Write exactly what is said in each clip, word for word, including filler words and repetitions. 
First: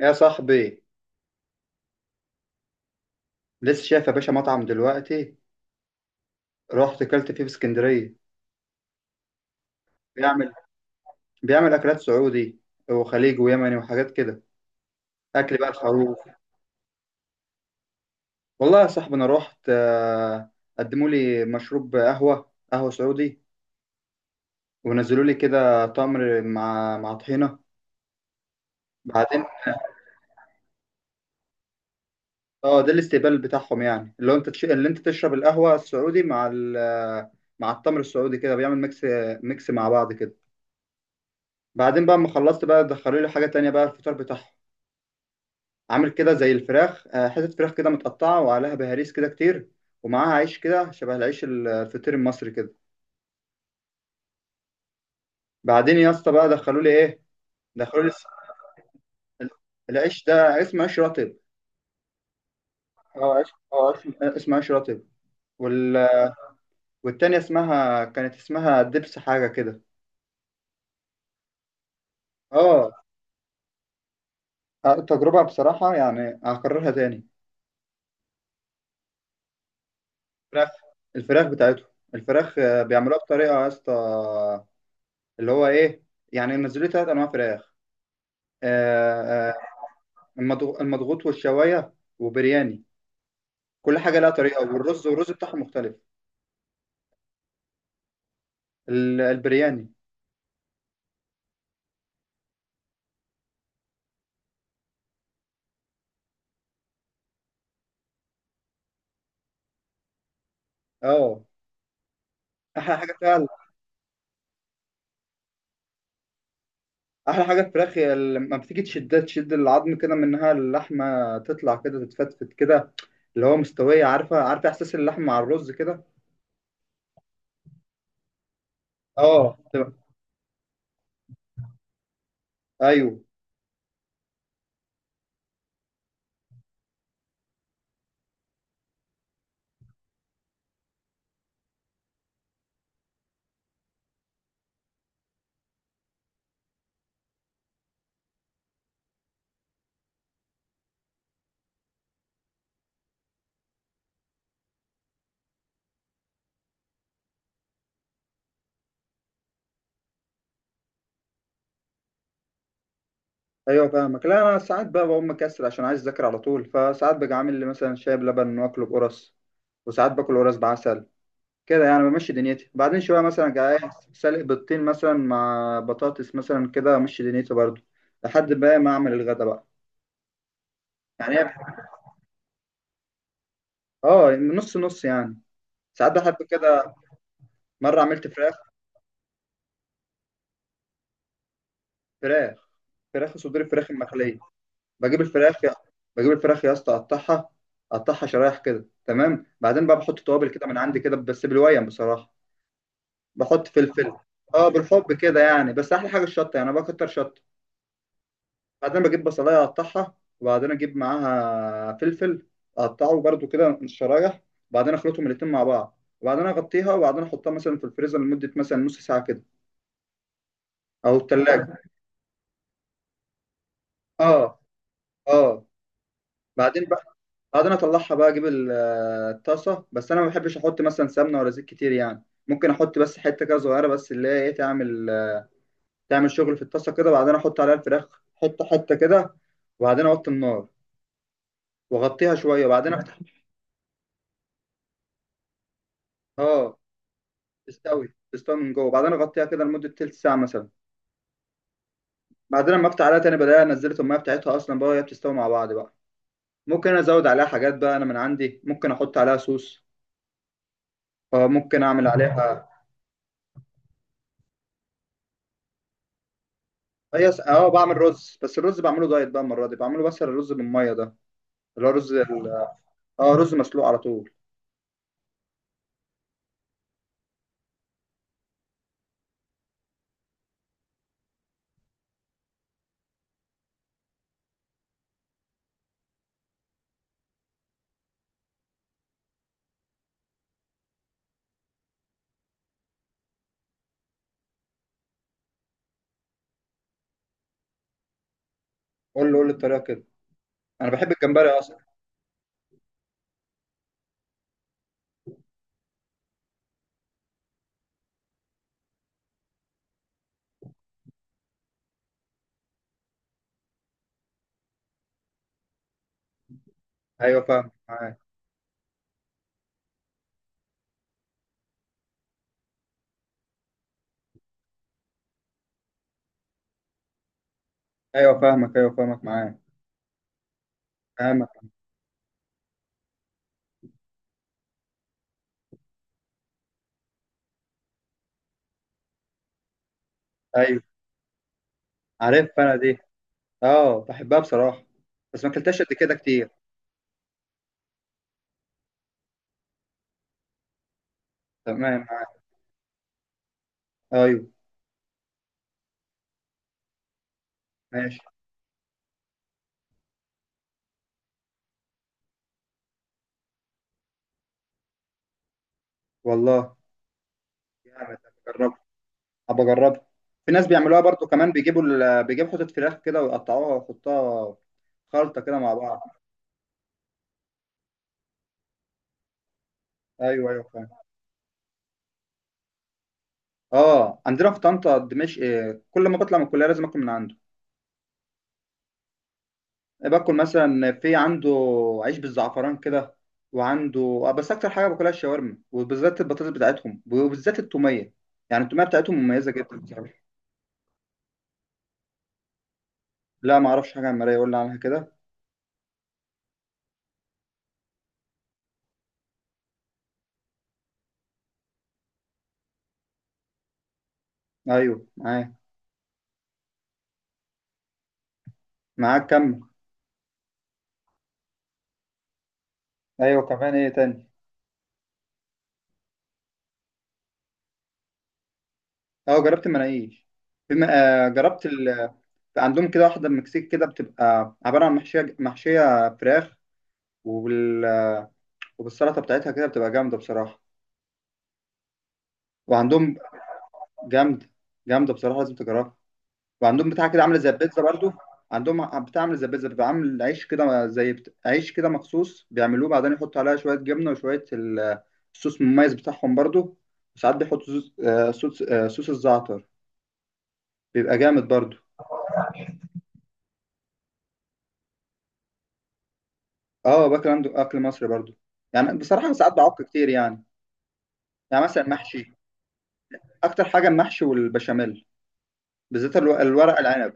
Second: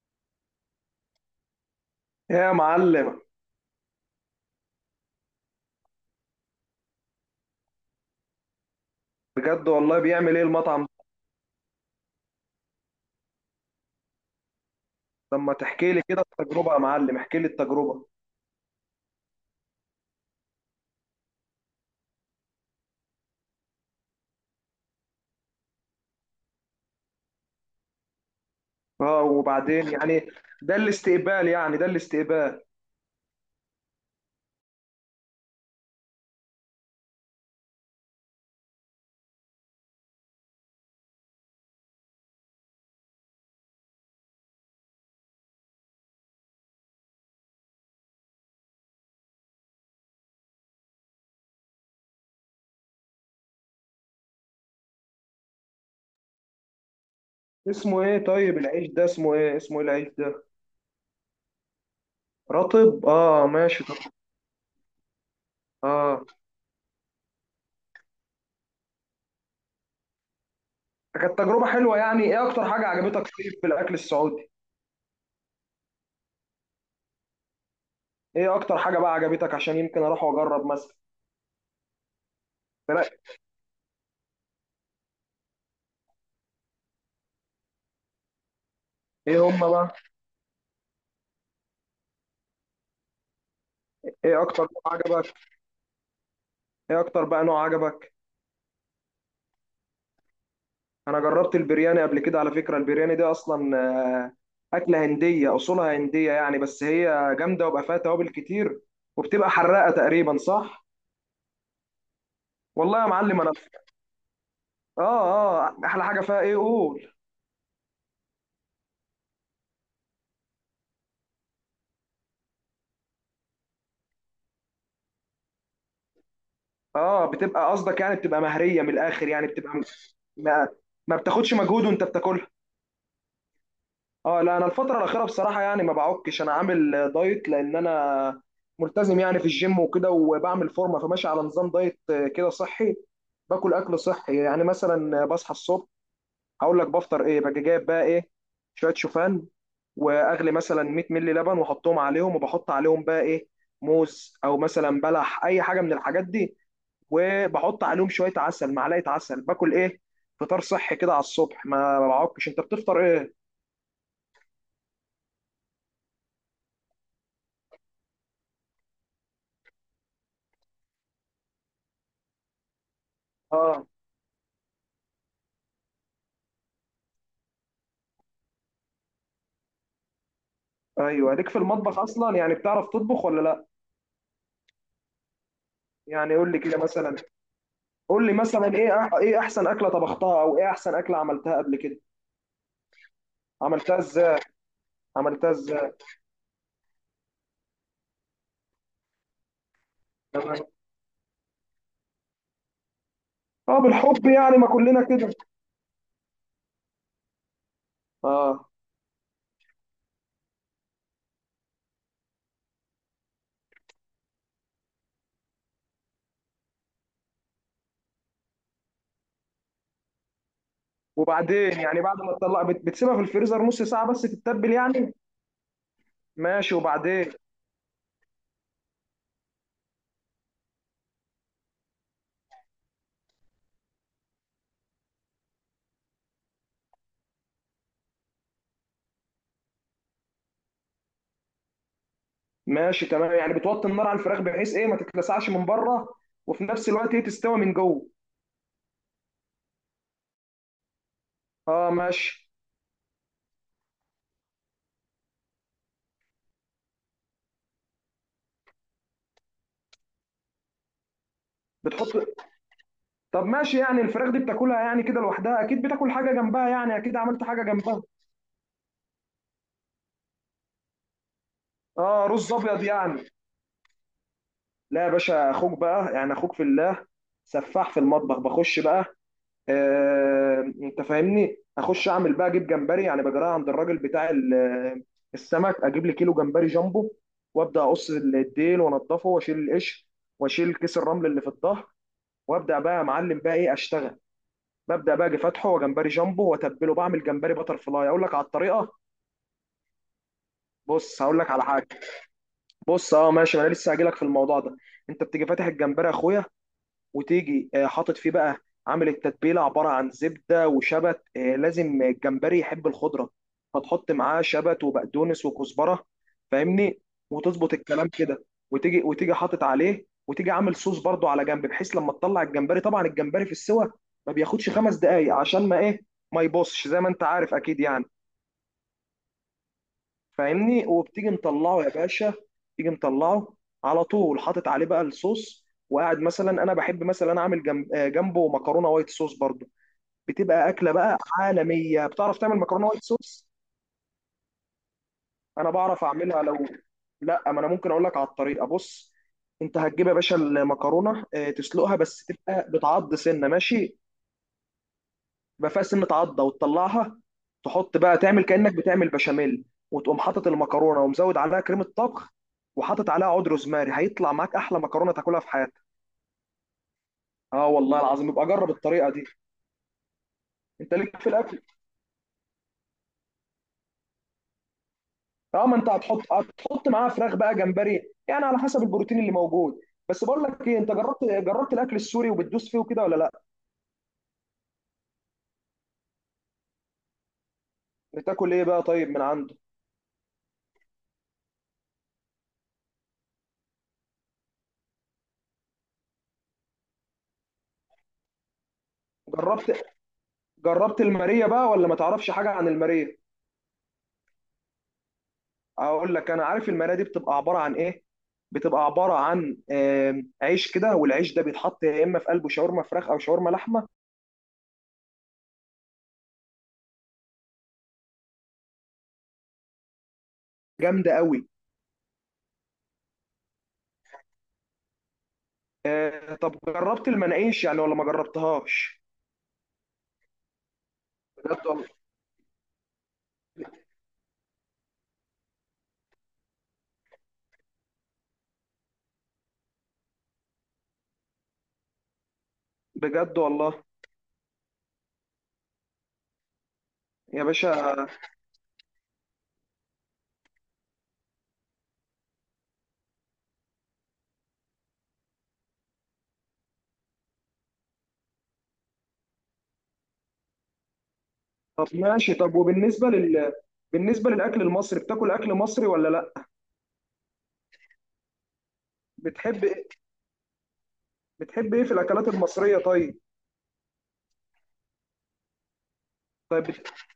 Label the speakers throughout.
Speaker 1: يا صاحبي،
Speaker 2: يا معلم،
Speaker 1: لسه شايف يا باشا مطعم دلوقتي. رحت اكلت فيه في اسكندريه.
Speaker 2: بجد والله بيعمل ايه
Speaker 1: بيعمل
Speaker 2: المطعم ده؟
Speaker 1: بيعمل اكلات سعودي وخليجي ويمني وحاجات كده.
Speaker 2: لما
Speaker 1: اكل بقى
Speaker 2: تحكي لي
Speaker 1: الخروف.
Speaker 2: كده التجربة يا معلم، احكي لي التجربة.
Speaker 1: والله يا صاحبي انا رحت، آه، قدموا لي مشروب قهوه قهوه سعودي. ونزلوا لي كده تمر مع مع طحينه.
Speaker 2: اه،
Speaker 1: بعدين
Speaker 2: وبعدين يعني؟ ده الاستقبال يعني، ده الاستقبال؟
Speaker 1: اه ده الاستقبال بتاعهم، يعني اللي هو انت تش... اللي انت تشرب القهوه السعودي مع ال... مع التمر السعودي كده، بيعمل ميكس ميكس مع بعض كده. بعدين بقى اما خلصت بقى دخلوا لي حاجه تانية بقى الفطار بتاعهم. عامل كده زي الفراخ، آه، حتت فراخ كده متقطعة وعليها بهاريس كده كتير، ومعاها عيش كده شبه العيش الفطير المصري كده. بعدين يا اسطى بقى دخلوا لي ايه؟ دخلوا
Speaker 2: اسمه
Speaker 1: لي
Speaker 2: ايه
Speaker 1: الس-
Speaker 2: طيب العيش ده، اسمه ايه اسمه ايه العيش
Speaker 1: العيش
Speaker 2: ده؟
Speaker 1: ده اسمه عيش رطب.
Speaker 2: رطب،
Speaker 1: اه
Speaker 2: اه،
Speaker 1: عيش
Speaker 2: ماشي،
Speaker 1: اه
Speaker 2: طب،
Speaker 1: عيش اسمه عيش رطب. وال...
Speaker 2: اه.
Speaker 1: والتانية اسمها كانت اسمها دبس حاجة كده.
Speaker 2: كانت تجربة حلوة، يعني ايه اكتر حاجة
Speaker 1: اه
Speaker 2: عجبتك طيب في الاكل السعودي؟
Speaker 1: آه، تجربة بصراحة يعني هكررها تاني.
Speaker 2: ايه اكتر حاجة بقى عجبتك عشان يمكن اروح واجرب
Speaker 1: فراخ
Speaker 2: مثلا؟
Speaker 1: الفراخ بتاعتهم. الفراخ، آه،
Speaker 2: لا،
Speaker 1: بيعملوها بطريقة يا اسطى، اللي هو ايه، يعني نزلوا لي تلات انواع فراخ.
Speaker 2: ايه
Speaker 1: آه، آه،
Speaker 2: هم بقى؟
Speaker 1: المضغ- المضغوط والشوايه وبرياني، كل حاجه لها
Speaker 2: ايه
Speaker 1: طريقه.
Speaker 2: اكتر نوع
Speaker 1: والرز والرز
Speaker 2: عجبك؟
Speaker 1: بتاعهم مختلف.
Speaker 2: ايه اكتر بقى نوع عجبك؟
Speaker 1: ال- البرياني.
Speaker 2: انا جربت البرياني قبل كده على فكره، البرياني دي اصلا آه، اكله هنديه اصولها هنديه يعني، بس هي جامده وبقى فيها توابل كتير، وبتبقى حراقه تقريبا، صح؟
Speaker 1: اه. احلى
Speaker 2: والله يا
Speaker 1: حاجه فيها
Speaker 2: معلم
Speaker 1: ال-
Speaker 2: انا. اه، اه، احلى حاجه فيها ايه قول؟
Speaker 1: احلى حاجه الفراخ، هي لما بتيجي تشدها تشد العظم كده منها، اللحمه تطلع كده تتفتفت كده، اللي هو مستويه، عارفه عارفه احساس اللحمه مع الرز كده.
Speaker 2: اه، بتبقى قصدك يعني بتبقى مهريه من الاخر، يعني
Speaker 1: اه.
Speaker 2: بتبقى.
Speaker 1: تبقى-
Speaker 2: ما, ما بتاخدش مجهود وانت بتاكلها.
Speaker 1: ايوه،
Speaker 2: اه، لا انا الفتره الاخيره بصراحه يعني ما بعكش، انا عامل دايت لان انا ملتزم يعني في الجيم وكده وبعمل فورمه، فماشي على نظام دايت كده صحي. باكل اكل صحي، يعني مثلا بصحى الصبح هقول لك بفطر ايه، باجي جايب بقى ايه، شويه شوفان، واغلي مثلا 100 مللي لبن واحطهم عليهم، وبحط عليهم بقى ايه، موز او مثلا بلح اي حاجه من الحاجات دي، وبحط عليهم شويه عسل، معلقه عسل، باكل ايه، فطار صحي كده على الصبح. ما ما بعكش، انت بتفطر ايه؟
Speaker 1: ايوه، فاهمك. لا، انا ساعات بقى بقوم مكسل عشان عايز اذاكر على طول، فساعات باجي عامل لي مثلا شاي بلبن واكله بقرص، وساعات باكل قرص بعسل كده، يعني بمشي دنيتي. بعدين شوية مثلا جاي،
Speaker 2: اه.
Speaker 1: سالق بيضتين مثلا مع بطاطس مثلا، كده أمشي دنيتي برضو لحد بقى ما أعمل الغدا بقى.
Speaker 2: ايوه،
Speaker 1: يعني
Speaker 2: ليك
Speaker 1: هي-
Speaker 2: في المطبخ اصلا، يعني بتعرف تطبخ ولا لا؟
Speaker 1: اه، نص نص يعني. ساعات
Speaker 2: يعني
Speaker 1: بحب
Speaker 2: قول لي كده
Speaker 1: كده.
Speaker 2: مثلا،
Speaker 1: مرة
Speaker 2: قول
Speaker 1: عملت
Speaker 2: لي
Speaker 1: فراخ
Speaker 2: مثلا ايه أح- ايه احسن اكله طبختها، او ايه احسن اكله عملتها قبل كده؟
Speaker 1: فراخ فراخ صدور فراخ
Speaker 2: عملتها
Speaker 1: المخلية.
Speaker 2: ازاي؟
Speaker 1: بجيب
Speaker 2: عملتها
Speaker 1: الفراخ يا
Speaker 2: ازاي؟
Speaker 1: بجيب الفراخ يا اسطى، أقطعها أقطعها شرايح كده تمام. بعدين بقى بحط توابل كده
Speaker 2: تمام.
Speaker 1: من عندي كده، بس بالويم بصراحة. بحط
Speaker 2: اه،
Speaker 1: فلفل.
Speaker 2: بالحب يعني ما
Speaker 1: اه،
Speaker 2: كلنا
Speaker 1: بالحب
Speaker 2: كده.
Speaker 1: كده يعني، بس أحلى حاجة الشطة، يعني أنا بكتر شطة.
Speaker 2: اه،
Speaker 1: بعدين بجيب بصلاية أقطعها، وبعدين أجيب معاها فلفل أقطعه برضو كده شرايح، وبعدين أخلطهم الاتنين مع بعض، وبعدين أغطيها، وبعدين أحطها مثلا في الفريزر لمدة مثلا نص ساعة كده أو التلاجة.
Speaker 2: وبعدين يعني بعد ما تطلع بت- بتسيبها في الفريزر نص ساعه بس
Speaker 1: آه،
Speaker 2: تتبل يعني؟
Speaker 1: آه.
Speaker 2: ماشي،
Speaker 1: بعدين بقى
Speaker 2: وبعدين؟
Speaker 1: بعدين أطلعها بقى أجيب ال- آه، الطاسة، بس أنا ما بحبش أحط مثلا سمنة ولا زيت كتير، يعني ممكن أحط بس حتة كده صغيرة، بس اللي هي إيه تعمل، تعمل شغل في الطاسة كده. وبعدين أحط عليها الفراخ حتة حتة كده، وبعدين أوطي النار وأغطيها شوية وبعدين
Speaker 2: ماشي
Speaker 1: أفتح.
Speaker 2: تمام، يعني بتوطي النار على الفراخ بحيث ايه ما تتلسعش من بره، وفي
Speaker 1: آه.
Speaker 2: نفس الوقت ايه تستوي من جوه.
Speaker 1: تستوي تستوي من جوه. بعدين اغطيها كده لمده تلت ساعه مثلا.
Speaker 2: اه، ماشي.
Speaker 1: بعدين لما افتح عليها تاني بلاقيها نزلت الميه بتاعتها اصلا بقى، وهي بتستوي مع بعض بقى. ممكن أنا ازود عليها حاجات بقى انا من عندي، ممكن احط عليها صوص، آه، ممكن اعمل
Speaker 2: بتحط
Speaker 1: عليها.
Speaker 2: طب ماشي يعني الفراخ دي بتاكلها يعني كده لوحدها، اكيد بتاكل حاجه جنبها، يعني اكيد
Speaker 1: هي س-
Speaker 2: عملت حاجه
Speaker 1: اه بعمل
Speaker 2: جنبها.
Speaker 1: رز، بس الرز بعمله دايت بقى، المره دي بعمله بس الرز بالميه ده، اللي هو رز
Speaker 2: اه،
Speaker 1: ال...
Speaker 2: رز ابيض يعني؟
Speaker 1: اه، رز مسلوق على طول.
Speaker 2: لا يا باشا، اخوك بقى يعني، اخوك في الله سفاح في المطبخ، بخش بقى. آه، انت فاهمني، اخش اعمل بقى اجيب جمبري يعني، بجراها عند الراجل بتاع ال- آه، السمك، اجيب لي كيلو جمبري جامبو، وابدا اقص الديل وانضفه واشيل القش، واشيل كيس الرمل اللي في الظهر، وابدا بقى يا معلم بقى ايه اشتغل. ببدا بقى اجي فاتحه وجمبري جامبو واتبله، بعمل جمبري بتر فلاي، اقول لك على الطريقه.
Speaker 1: قول له قول لي الطريقه كده، انا بحب
Speaker 2: بص، هقول
Speaker 1: الجمبري
Speaker 2: لك على
Speaker 1: اصلا.
Speaker 2: حاجه. بص، اه، ماشي، ما انا لسه هجيلك في الموضوع ده. انت بتيجي فاتح الجمبري يا اخويا، وتيجي آه، حاطط فيه بقى، عامل التتبيله عباره عن زبده وشبت، آه، لازم الجمبري يحب الخضره، فتحط معاه شبت وبقدونس وكزبره، فاهمني؟
Speaker 1: ايوه، فاهمك،
Speaker 2: وتظبط الكلام
Speaker 1: معاك.
Speaker 2: كده، وتيجي وتيجي حاطط عليه، وتيجي عامل صوص برضو على جنب، بحيث لما تطلع الجمبري طبعا الجمبري في السوى ما بياخدش خمس دقايق عشان ما ايه، ما يبصش زي ما انت عارف اكيد يعني.
Speaker 1: ايوه، فاهمك، ايوه، فاهمك، معاك،
Speaker 2: فاهمني؟ وبتيجي
Speaker 1: فاهمك.
Speaker 2: مطلعه يا باشا، تيجي مطلعه على طول، حاطط عليه بقى الصوص، وقاعد مثلا انا بحب مثلا اعمل جنب آه، جنبه مكرونه وايت صوص برضو. بتبقى
Speaker 1: ايوه،
Speaker 2: اكله بقى عالميه. بتعرف
Speaker 1: عارف
Speaker 2: تعمل
Speaker 1: انا
Speaker 2: مكرونه
Speaker 1: دي،
Speaker 2: وايت صوص؟
Speaker 1: اه، بحبها بصراحه، بس ما
Speaker 2: انا
Speaker 1: اكلتهاش قد
Speaker 2: بعرف
Speaker 1: كده
Speaker 2: اعملها
Speaker 1: كتير.
Speaker 2: لو. لا، ما انا ممكن اقول لك على الطريقه، بص. انت هتجيب يا باشا المكرونه، آه،
Speaker 1: تمام،
Speaker 2: تسلقها بس
Speaker 1: معاك.
Speaker 2: تبقى بتعض سنه، ماشي؟
Speaker 1: ايوه،
Speaker 2: يبقى فيها سنة عضة وتطلعها. تحط
Speaker 1: ماشي.
Speaker 2: بقى تعمل كأنك بتعمل بشاميل، وتقوم حاطط المكرونة ومزود عليها كريمة طبخ، وحاطط عليها عود روزماري، هيطلع معاك أحلى مكرونة تاكلها في حياتك.
Speaker 1: والله،
Speaker 2: اه والله
Speaker 1: جامد،
Speaker 2: العظيم، يبقى جرب
Speaker 1: بجربها،
Speaker 2: الطريقة دي.
Speaker 1: ابقى اجربها. في ناس
Speaker 2: انت
Speaker 1: بيعملوها
Speaker 2: ليك
Speaker 1: برضو
Speaker 2: في
Speaker 1: كمان،
Speaker 2: الأكل؟
Speaker 1: بيجيبوا ال... بيجيبوا حتة فراخ كده ويقطعوها ويحطوها خلطة كده
Speaker 2: اه،
Speaker 1: مع
Speaker 2: ما انت
Speaker 1: بعض.
Speaker 2: هتحط هتحط معاها فراخ بقى، جمبري، يعني على حسب البروتين اللي موجود. بس بقول
Speaker 1: ايوه، ايوه،
Speaker 2: لك ايه،
Speaker 1: فاهم.
Speaker 2: انت جربت جربت الاكل السوري وبتدوس فيه وكده ولا لا؟
Speaker 1: اه، عندنا في طنطا دمشق، آه، كل ما بطلع من الكلية لازم اكل من عنده.
Speaker 2: بتاكل ايه بقى طيب من عنده؟
Speaker 1: إيه، باكل مثلا في عنده عيش بالزعفران كده. وعنده آه، بس اكتر حاجة باكلها الشاورما، وبالذات البطاطس بتاعتهم، وبالذات التومية، يعني التومية بتاعتهم مميزة جدا
Speaker 2: جربت
Speaker 1: بصراحة.
Speaker 2: جربت الماريه بقى ولا ما تعرفش حاجه عن الماريه؟
Speaker 1: لا، ما اعرفش حاجة عن المرايه، يقول لي عنها كده.
Speaker 2: اقول لك، انا عارف المرايه دي بتبقى عباره عن ايه. بتبقى عباره عن آم، عيش كده، والعيش ده بيتحط يا اما في قلبه شاورما فراخ او شاورما لحمه.
Speaker 1: ايوه، معاك معاك كمل.
Speaker 2: جامده قوي.
Speaker 1: ايوه، كمان ايه تاني؟
Speaker 2: آه، طب جربت المناقيش يعني ولا ما جربتهاش؟
Speaker 1: اه، جربت المناقيش. بما آه جربت
Speaker 2: بجد والله.
Speaker 1: ال... عندهم كده واحده من المكسيك كده، بتبقى عباره عن محشيه محشيه فراخ. وبال... وبالسلطه بتاعتها كده، بتبقى جامده بصراحه. وعندهم
Speaker 2: بجد والله
Speaker 1: جامده، جامده بصراحه، لازم تجربها. وعندهم بتاع كده عامله
Speaker 2: يا
Speaker 1: زي البيتزا
Speaker 2: باشا.
Speaker 1: برضو. عندهم بتاع عامله زي البيتزا، بيبقى عامل عيش كده زي بت... عيش كده مخصوص بيعملوه، بعدين يحطوا عليها شويه جبنه وشويه ال- الصوص المميز بتاعهم برضو. وساعات بيحطوا صوص آه صوص, آه صوص الزعتر، بيبقى جامد برضو.
Speaker 2: طب ماشي، طب وبالنسبه لل بالنسبه للاكل المصري، بتاكل اكل مصري ولا لا؟
Speaker 1: اه، باكل عنده اكل مصري برضو، يعني بصراحه ساعات
Speaker 2: بتحب
Speaker 1: بعك
Speaker 2: إيه-
Speaker 1: كتير يعني. يعني
Speaker 2: بتحب ايه
Speaker 1: مثلا
Speaker 2: في الاكلات
Speaker 1: محشي.
Speaker 2: المصريه طيب؟
Speaker 1: اكتر حاجه المحشي والبشاميل، بالذات الو-
Speaker 2: طيب،
Speaker 1: الورق
Speaker 2: بت-
Speaker 1: العنب.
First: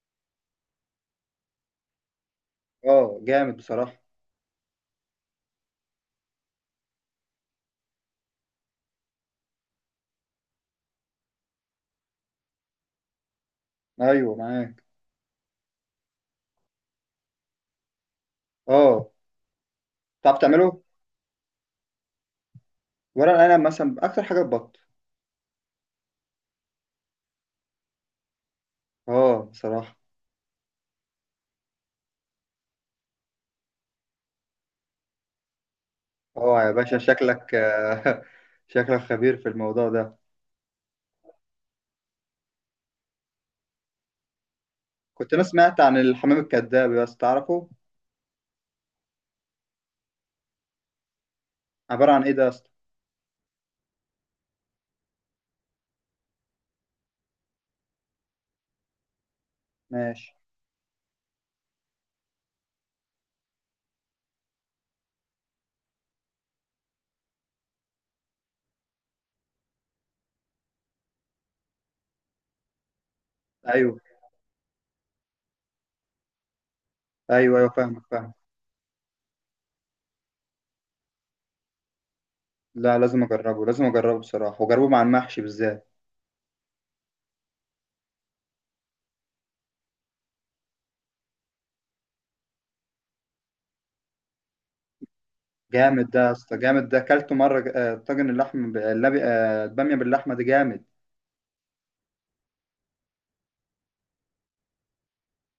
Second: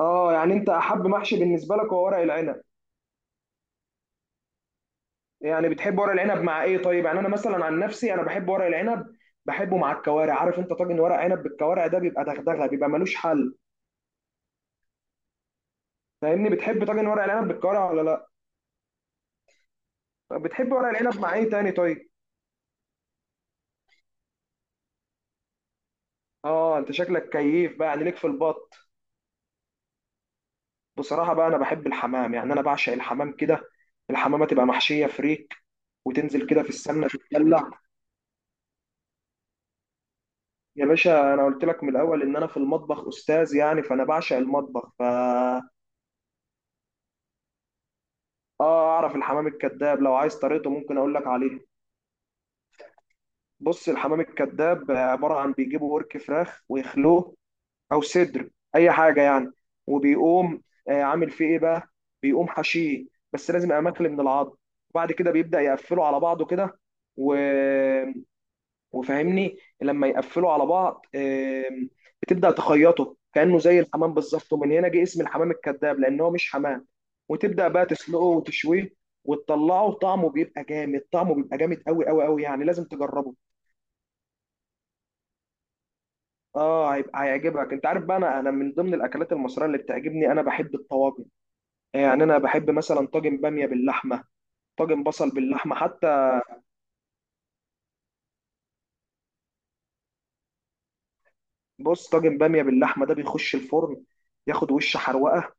Speaker 2: اه يعني انت احب محشي بالنسبه لك هو ورق العنب؟
Speaker 1: اه، جامد بصراحه.
Speaker 2: يعني بتحب ورق العنب مع ايه طيب؟ يعني انا مثلا عن نفسي انا بحب ورق العنب، بحبه مع الكوارع. عارف انت طاجن ورق عنب بالكوارع ده بيبقى دغدغه، بيبقى ملوش حل.
Speaker 1: ايوه، معاك.
Speaker 2: فاهمني؟ بتحب طاجن ورق العنب بالكوارع ولا؟
Speaker 1: اه، تعرف
Speaker 2: لا، بتحب
Speaker 1: تعمله.
Speaker 2: ورق العنب مع ايه تاني طيب؟
Speaker 1: ورق العنب مثلا اكتر حاجه البط.
Speaker 2: اه، انت شكلك كيف بقى يعني، ليك في البط؟
Speaker 1: اه، بصراحه.
Speaker 2: بصراحه بقى انا بحب الحمام، يعني انا بعشق الحمام كده. الحمامه تبقى محشيه فريك، وتنزل
Speaker 1: اه
Speaker 2: كده في
Speaker 1: يا باشا
Speaker 2: السمنه
Speaker 1: شكلك
Speaker 2: تتدلع.
Speaker 1: آه، شكلك خبير في الموضوع ده.
Speaker 2: يا باشا، انا قلت لك من الاول ان انا في المطبخ استاذ يعني، فانا بعشق المطبخ ف
Speaker 1: كنت انا سمعت عن الحمام الكذاب بس تعرفه؟
Speaker 2: اه، اعرف الحمام الكذاب، لو عايز طريقته ممكن اقول لك عليه.
Speaker 1: عباره عن ايه ده يا اسطى؟
Speaker 2: بص، الحمام الكذاب عباره عن بيجيبوا ورك فراخ ويخلوه، او صدر، اي حاجه يعني،
Speaker 1: ماشي.
Speaker 2: وبيقوم آه، عامل فيه ايه بقى، بيقوم حشيه، بس لازم يبقى ماكل من العظم، وبعد كده بيبدا يقفله على بعضه كده، و... وفاهمني لما يقفلوا على بعض، آم، بتبدأ تخيطه كأنه زي
Speaker 1: ايوه،
Speaker 2: الحمام بالظبط، ومن هنا جه اسم الحمام الكذاب لأن هو مش حمام.
Speaker 1: ايوه، ايوه،
Speaker 2: وتبدأ بقى
Speaker 1: فاهمك،
Speaker 2: تسلقه
Speaker 1: فاهم.
Speaker 2: وتشويه وتطلعه، طعمه بيبقى جامد، طعمه بيبقى جامد قوي قوي قوي، يعني لازم
Speaker 1: لا، لازم
Speaker 2: تجربه.
Speaker 1: اجربه، لازم اجربه بصراحه، واجربه مع المحشي بالذات.
Speaker 2: اه هيبقى هيعجبك. انت عارف بقى، انا انا من ضمن الاكلات المصريه اللي بتعجبني، انا بحب الطواجن. يعني انا بحب مثلا طاجن باميه باللحمه، طاجن بصل باللحمه حتى.
Speaker 1: جامد ده يا اسطى، جامد ده، اكلته مره، آه، طاجن اللحم ب- اللبي- آه، الباميه باللحمه دي جامد.
Speaker 2: بص، طاجن باميه باللحمه ده بيخش الفرن، ياخد وش حروقه،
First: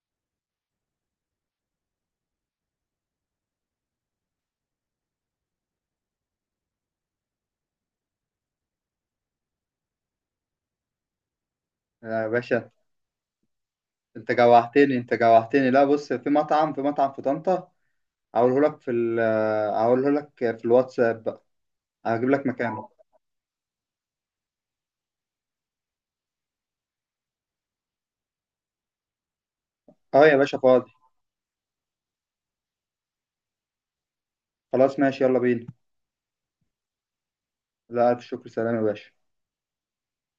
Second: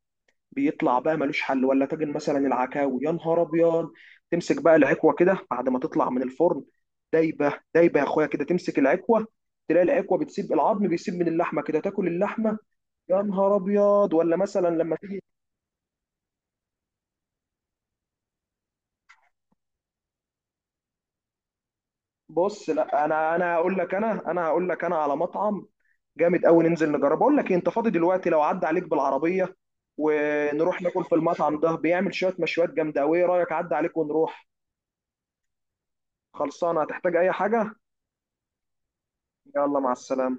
Speaker 2: بيطلع بقى ملوش حل. ولا طاجن مثلا العكاوي، يا نهار ابيض، تمسك بقى العكوه كده بعد ما تطلع من الفرن، دايبه دايبه يا اخويا، كده تمسك العكوه تلاقي العكوه بتسيب العظم، بيسيب من اللحمه كده تاكل
Speaker 1: آه، يا
Speaker 2: اللحمه.
Speaker 1: باشا،
Speaker 2: يا نهار ابيض.
Speaker 1: انت
Speaker 2: ولا مثلا
Speaker 1: جوعتني،
Speaker 2: لما
Speaker 1: انت
Speaker 2: تيجي.
Speaker 1: جوعتني. لا، بص، في مطعم في مطعم في طنطا. هقوله لك في ال آه، هقوله لك في الواتساب بقى، هجيب لك
Speaker 2: بص،
Speaker 1: مكانه.
Speaker 2: لا انا انا هقول لك، انا انا هقول لك انا على مطعم جامد قوي، ننزل نجربه. اقول لك إيه، انت فاضي دلوقتي؟ لو عدى عليك بالعربيه
Speaker 1: اه يا باشا،
Speaker 2: ونروح
Speaker 1: فاضي.
Speaker 2: ناكل في المطعم ده، بيعمل شويه مشويات جامده قوي. ايه رايك، عدى عليك ونروح؟
Speaker 1: خلاص، ماشي، يلا بينا.
Speaker 2: خلصانه؟ هتحتاج اي حاجه؟
Speaker 1: لا، الف شكر، سلام يا باشا.
Speaker 2: يلا، مع السلامه.